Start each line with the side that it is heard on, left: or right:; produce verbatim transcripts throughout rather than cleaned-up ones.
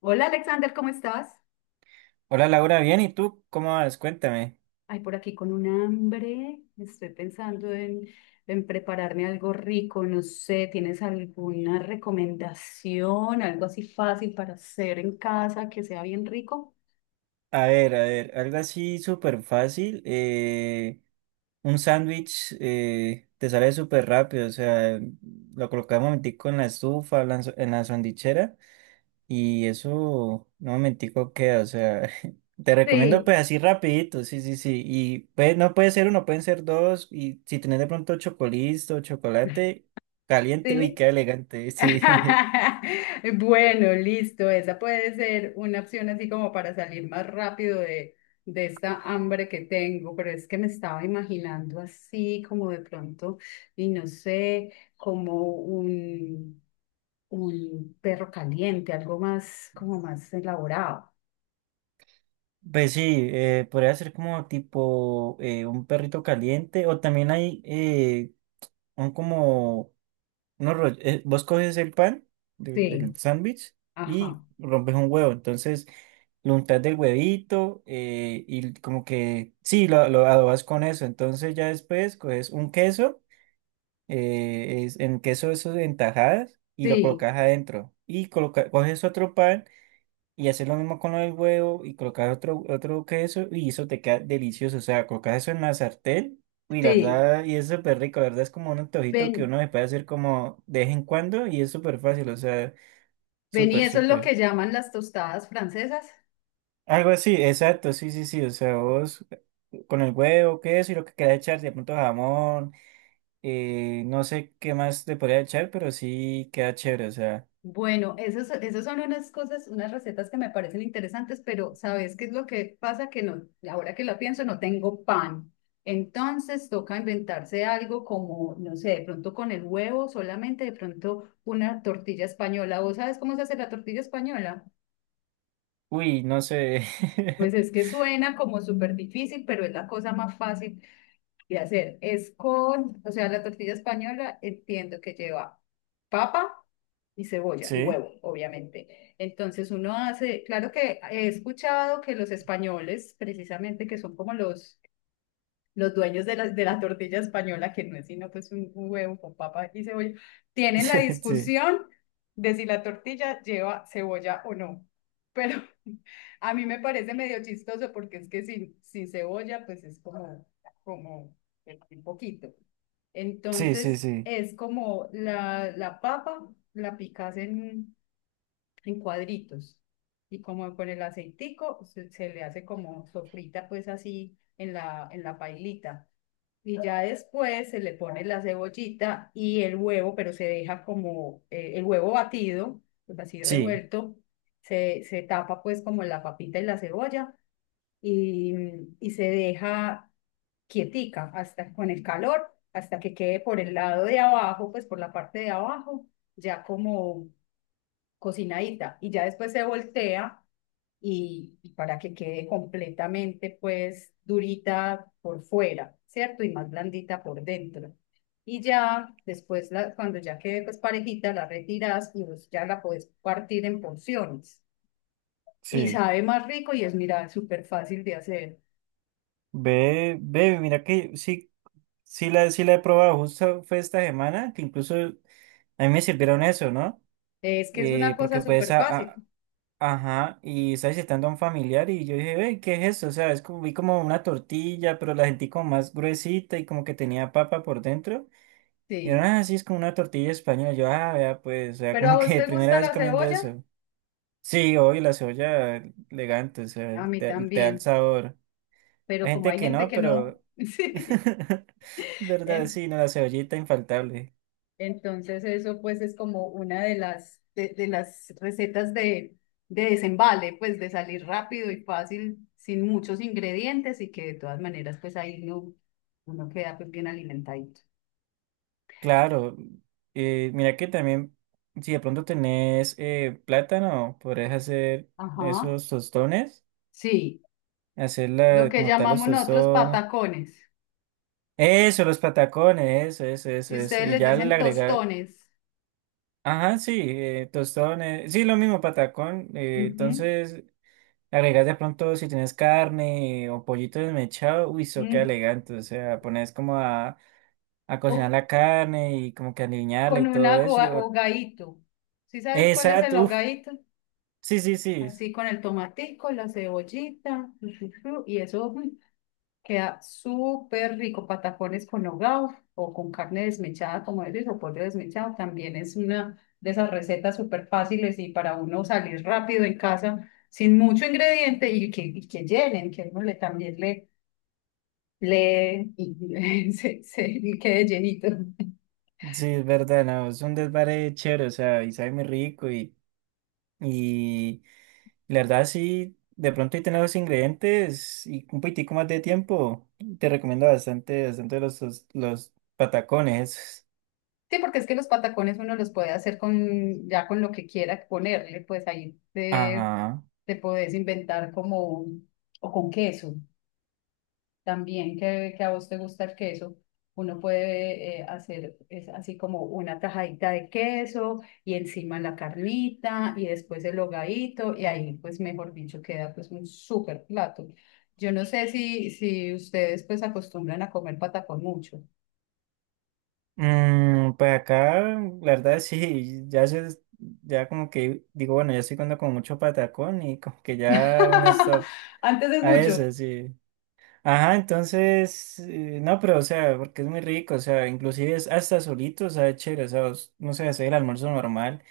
left: Hola Alexander, ¿cómo estás?
right: Hola Laura, bien, ¿y tú cómo vas? Cuéntame.
left: Ay, por aquí con un hambre. Estoy pensando en, en prepararme algo rico. No sé, ¿tienes alguna recomendación? Algo así fácil para hacer en casa que sea bien rico.
right: A ver, a ver, algo así súper fácil. eh, un sándwich eh, te sale súper rápido, o sea, lo colocas un momentico en la estufa, en la s- en la sandwichera y eso un momentico queda, o sea, te recomiendo pues
left: Sí,
right: así rapidito, sí, sí, sí. Y pues no puede ser uno, pueden ser dos y si tenés de pronto chocolito, chocolate caliente, uy,
left: sí.
right: qué elegante, sí.
left: Bueno, listo. Esa puede ser una opción así como para salir más rápido de, de esta hambre que tengo, pero es que me estaba imaginando así como de pronto, y no sé, como un, un perro caliente, algo más, como más elaborado.
right: Pues sí, eh, podría ser como tipo eh, un perrito caliente o también hay eh, un como unos roll- eh, vos coges el pan de-
left: Sí,
right: del sándwich y
left: ajá.
right: rompes un huevo, entonces lo untas del huevito eh, y como que sí, lo, lo adobas con eso, entonces ya después coges un queso, eh, es, en queso eso en tajadas y lo
left: Sí,
right: colocas adentro y coloca, coges otro pan y hacer lo mismo con el huevo y colocar otro, otro queso y eso te queda delicioso. O sea, colocas eso en la sartén y la
left: sí.
right: verdad, y es súper rico. La verdad es como un antojito que
left: Ven,
right: uno se puede hacer como de vez en cuando y es súper fácil. O sea,
left: ven, y
right: súper,
left: eso es lo
right: súper.
left: que llaman las tostadas francesas.
right: Algo así, exacto, sí, sí, sí. O sea, vos eh, con el huevo, queso y lo que queda echar, de pronto jamón, eh, no sé qué más te podría echar, pero sí queda chévere. O sea,
left: Bueno, esas, esas son unas cosas, unas recetas que me parecen interesantes, pero ¿sabes qué es lo que pasa? Que no, ahora que lo pienso, no tengo pan. Entonces toca inventarse algo como, no sé, de pronto con el huevo, solamente de pronto una tortilla española. ¿Vos sabes cómo se hace la tortilla española?
right: uy, no sé.
left: Pues es que suena como súper difícil, pero es la cosa más fácil de hacer es con, o sea, la tortilla española entiendo que lleva papa y cebolla y
right: Sí,
left: huevo, obviamente. Entonces uno hace, claro que he escuchado que los españoles, precisamente que son como los los dueños de la, de la tortilla española, que no es sino pues un, un huevo con papa y cebolla, tienen la
right: sí, sí,
left: discusión de si la tortilla lleva cebolla o no. Pero a mí me parece medio chistoso porque es que sin, sin cebolla pues es como, como un poquito.
right: sí,
left: Entonces
right: sí,
left: es como la, la papa la picas en, en cuadritos y como con el aceitico se, se le hace como sofrita pues así en la, en la pailita. Y ya después se le pone la cebollita y el huevo, pero se deja como eh, el huevo batido, pues así
right: sí,
left: revuelto, se, se tapa pues como la papita y la cebolla y, mm, y se deja quietica hasta con el calor, hasta que quede por el lado de abajo, pues por la parte de abajo, ya como cocinadita. Y ya después se voltea y, y para que quede completamente pues durita por fuera, ¿cierto? Y más blandita por dentro. Y ya después, la, cuando ya quede pues parejita, la retiras y pues, ya la puedes partir en porciones. Y
right: sí.
left: sabe más rico y es, mira, súper fácil de hacer.
right: Ve, ve, mira que sí, sí la, sí la he probado, justo fue esta semana, que incluso a mí me sirvieron eso, ¿no?
left: Es que es
right: Eh,
left: una cosa
right: porque pues,
left: súper
right: a- a-
left: fácil,
right: ajá, y estaba visitando a un familiar y yo dije, ve, ¿qué es eso? O sea, es como, vi como una tortilla, pero la sentí como más gruesita y como que tenía papa por dentro. Y
left: sí.
right: era así, es como una tortilla española. Yo, ah, vea, pues, o sea,
left: ¿Pero a
right: como
left: vos
right: que
left: te
right: primera
left: gusta
right: vez
left: la
right: comiendo
left: cebolla?
right: eso. Sí, hoy la cebolla elegante, o sea,
left: A mí
right: te, te da el
left: también,
right: sabor.
left: pero
right: Hay
left: como
right: gente
left: hay
right: que
left: gente
right: no,
left: que no,
right: pero...
left: sí.
right: ¿Verdad?
left: En-
right: Sí, no, la cebollita infaltable.
left: Entonces eso pues es como una de las, de, de las recetas de, de desembale, pues de salir rápido y fácil, sin muchos ingredientes y que de todas maneras pues ahí no, uno queda pues bien alimentadito.
right: Claro. Eh, mira que también, si de pronto tenés eh, plátano, podrías hacer
left: Ajá,
right: esos tostones,
left: sí,
right: hacer
left: lo
right: la
left: que
right: como tal los
left: llamamos nosotros
right: tostones.
left: patacones.
right: Eso, los patacones, eso, eso, eso,
left: Y
right: eso.
left: ustedes
right: Y
left: les
right: ya le
left: dicen
right: agregar,
left: tostones.
right: ajá, sí, eh, tostones, sí, lo mismo, patacón. eh,
left: Ujú.
right: entonces, agregas de pronto si tienes carne o pollito desmechado, uy, eso queda
left: Mm.
right: elegante. O sea, pones como a a cocinar
left: O
right: la carne y como que alinearla
left: con
right: y
left: un
right: todo eso. Y
left: agua-
right: yo-
left: hogadito. ¿Sí sabes cuál es el
right: exacto, uf,
left: hogadito?
right: sí, sí, sí,
left: Así con el tomatico, la cebollita, chu, chu, chu, y eso, mm, queda súper rico, patacones con nogao o con carne desmechada, como eres, o pollo desmechado. También es una de esas recetas súper fáciles y para uno salir rápido en casa sin mucho ingrediente y que, y que llenen, que uno le también le, le y, se, se- y quede llenito.
right: sí, es verdad, no, es un desvare chévere, o sea, y sabe muy rico y, y la verdad sí, de pronto y tener los ingredientes y un poquitico más de tiempo, te recomiendo bastante, bastante los, los, los patacones. Esos.
left: Sí, porque es que los patacones uno los puede hacer con ya con lo que quiera ponerle, pues ahí te,
right: Ajá.
left: te puedes inventar como o con queso. También que, que a vos te gusta el queso, uno puede eh, hacer es así como una tajadita de queso y encima la carnita y después el hogadito y ahí pues mejor dicho queda pues un súper plato. Yo no sé si, si ustedes pues acostumbran a comer patacón mucho.
right: Mm, pues acá, la verdad sí, ya se, ya como que digo, bueno, ya estoy comiendo como mucho patacón y como que ya una stop
left: Antes es
right: a
left: mucho,
right: eso, sí. Ajá, entonces, eh, no, pero o sea, porque es muy rico, o sea, inclusive es hasta solito, o sea, es chévere, o sea, os- no sé, hacer el almuerzo normal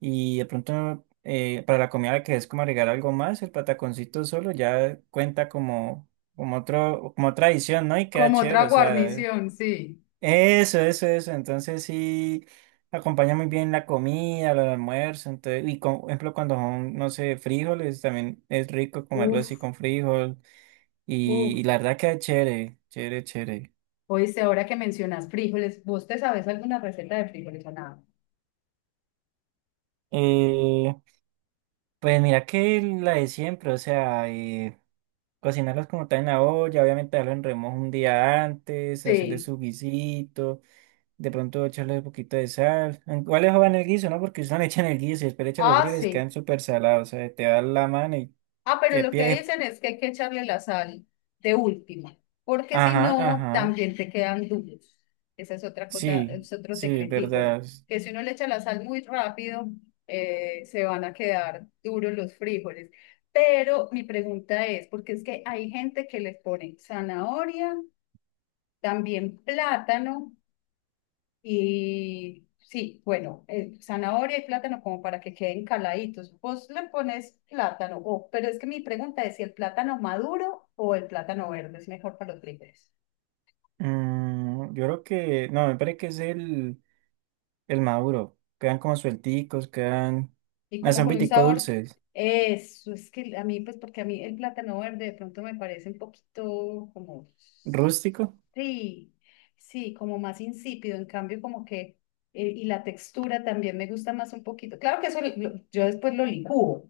right: y de pronto eh, para la comida que es como agregar algo más, el pataconcito solo ya cuenta como, como otro, como otra adición, ¿no? Y queda
left: como
right: chévere,
left: otra
right: o sea,
left: guarnición, sí.
right: eso, eso, eso, entonces sí acompaña muy bien la comida, el almuerzo, entonces, y con- por ejemplo, cuando son, no sé, frijoles, también es rico comerlo así
left: Uf,
right: con frijol. Y,
left: uf.
right: y la verdad que chévere, chévere, chévere.
left: Oíste, ahora que mencionas frijoles, ¿vos te sabes alguna receta de frijoles o nada?
right: Eh, pues mira que la de siempre, o sea, eh, cocinarlos como tal en la olla, obviamente darlo en remojo un día antes, hacerle
left: Sí.
right: su guisito, de pronto echarle un poquito de sal. Igual les jodan el guiso, ¿no? Porque usan echan el guiso y después le echan los
left: Ah,
right: frijoles,
left: sí.
right: quedan súper salados, o sea, te da la mano y
left: Ah, pero
right: que
left: lo que
right: pie.
left: dicen es que hay que echarle la sal de última, porque si
right: Ajá,
left: no,
right: ajá.
left: también te quedan duros. Esa es otra cosa,
right: Sí,
left: es otro
right: sí,
left: secretico,
right: verdad.
left: que si uno le echa la sal muy rápido, eh, se van a quedar duros los frijoles. Pero mi pregunta es, porque es que hay gente que les pone zanahoria, también plátano y sí, bueno, eh, zanahoria y plátano como para que queden caladitos. Vos le pones plátano, o- pero es que mi pregunta es si el plátano maduro o el plátano verde es mejor para los frijoles.
right: Mm, yo creo que, no, me parece que es el. el maduro. Quedan como suelticos, quedan.
left: Y
right: No,
left: como
right: son
left: con un
right: pitico
left: sabor,
right: dulces.
left: eso, es que a mí, pues porque a mí el plátano verde de pronto me parece un poquito como,
right: Rústico.
left: sí, sí, como más insípido, en cambio como que, eh, y la textura también me gusta más un poquito. Claro que eso lo- lo- yo después lo licúo.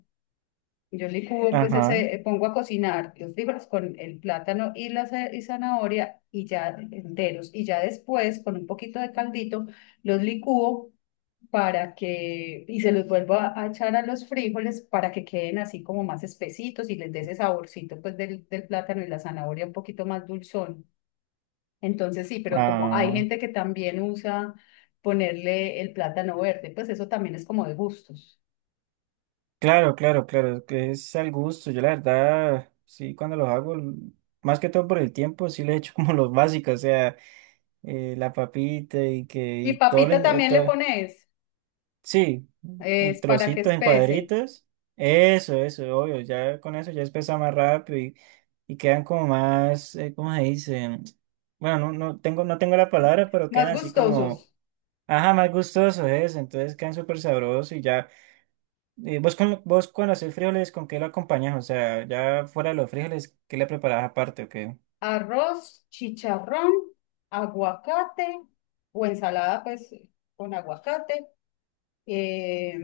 left: Yo licúo, pues
right: Ajá.
left: ese, eh, pongo a cocinar los frijoles con el plátano y la za- y zanahoria y ya enteros. Y ya después, con un poquito de caldito, los licúo para que, y se los vuelvo a, a echar a los frijoles para que queden así como más espesitos y les dé ese saborcito pues del, del plátano y la zanahoria un poquito más dulzón. Entonces sí, pero como hay
right: Ah,
left: gente que también usa ponerle el plátano verde, pues eso también es como de gustos.
right: claro, claro, claro. Que es al gusto. Yo la verdad, sí, cuando los hago, l- más que todo por el tiempo, sí le echo como los básicos. O sea, eh, la papita y que
left: Y
right: y todo, lo,
left: papita también le pones.
right: sí, en
left: Es para que
right: trocitos, en
left: espese.
right: cuadritos. Eso, eso, obvio. Ya con eso ya espesa más rápido y, y quedan como más, eh, ¿cómo se dice? Bueno, no, no tengo, no tengo la palabra, pero
left: Más
right: quedan así como,
left: gustosos.
right: ajá, más gustosos eso. Entonces quedan súper sabrosos y ya. Eh, vos, con, vos cuando haces frijoles, ¿con qué lo acompañas? O sea, ya fuera de los frijoles, ¿qué le preparás aparte o qué?
left: Arroz, chicharrón, aguacate o ensalada pues con aguacate. Eh,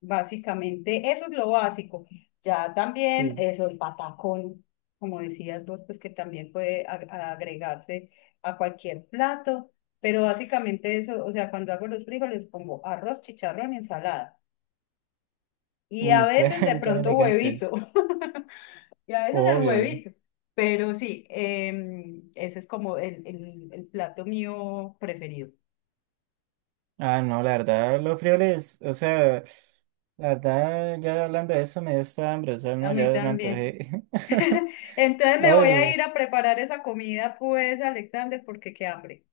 left: básicamente eso es lo básico. Ya también
right: Sí.
left: eso, el patacón, como decías vos, pues que también puede ag- agregarse a cualquier plato. Pero básicamente eso, o sea, cuando hago los frijoles pongo arroz, chicharrón y ensalada. Y
right: Uy,
left: a veces de
right: quedan, quedan
left: pronto huevito.
right: elegantes.
left: Y a veces el
right: Obvio.
left: huevito. Pero sí, em, ese es como el, el, el plato mío preferido.
right: Ah, no, la verdad, los frijoles, o sea, la verdad, ya hablando de eso me dio esta hambre, o sea,
left: A
right: no,
left: mí
right: ya me
left: también.
right: antojé.
left: Entonces me voy a
right: Oye,
left: ir a preparar esa comida, pues, Alexander, porque qué hambre.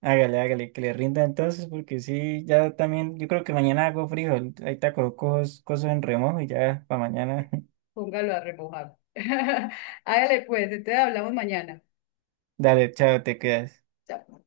right: hágale, hágale, que le rinda entonces, porque sí, ya también, yo creo que mañana hago frijol, ahí te coloco cosas en remojo y ya, para mañana.
left: Póngalo a remojar. Hágale pues, entonces hablamos mañana.
right: Dale, chao, te quedas.
left: Chao.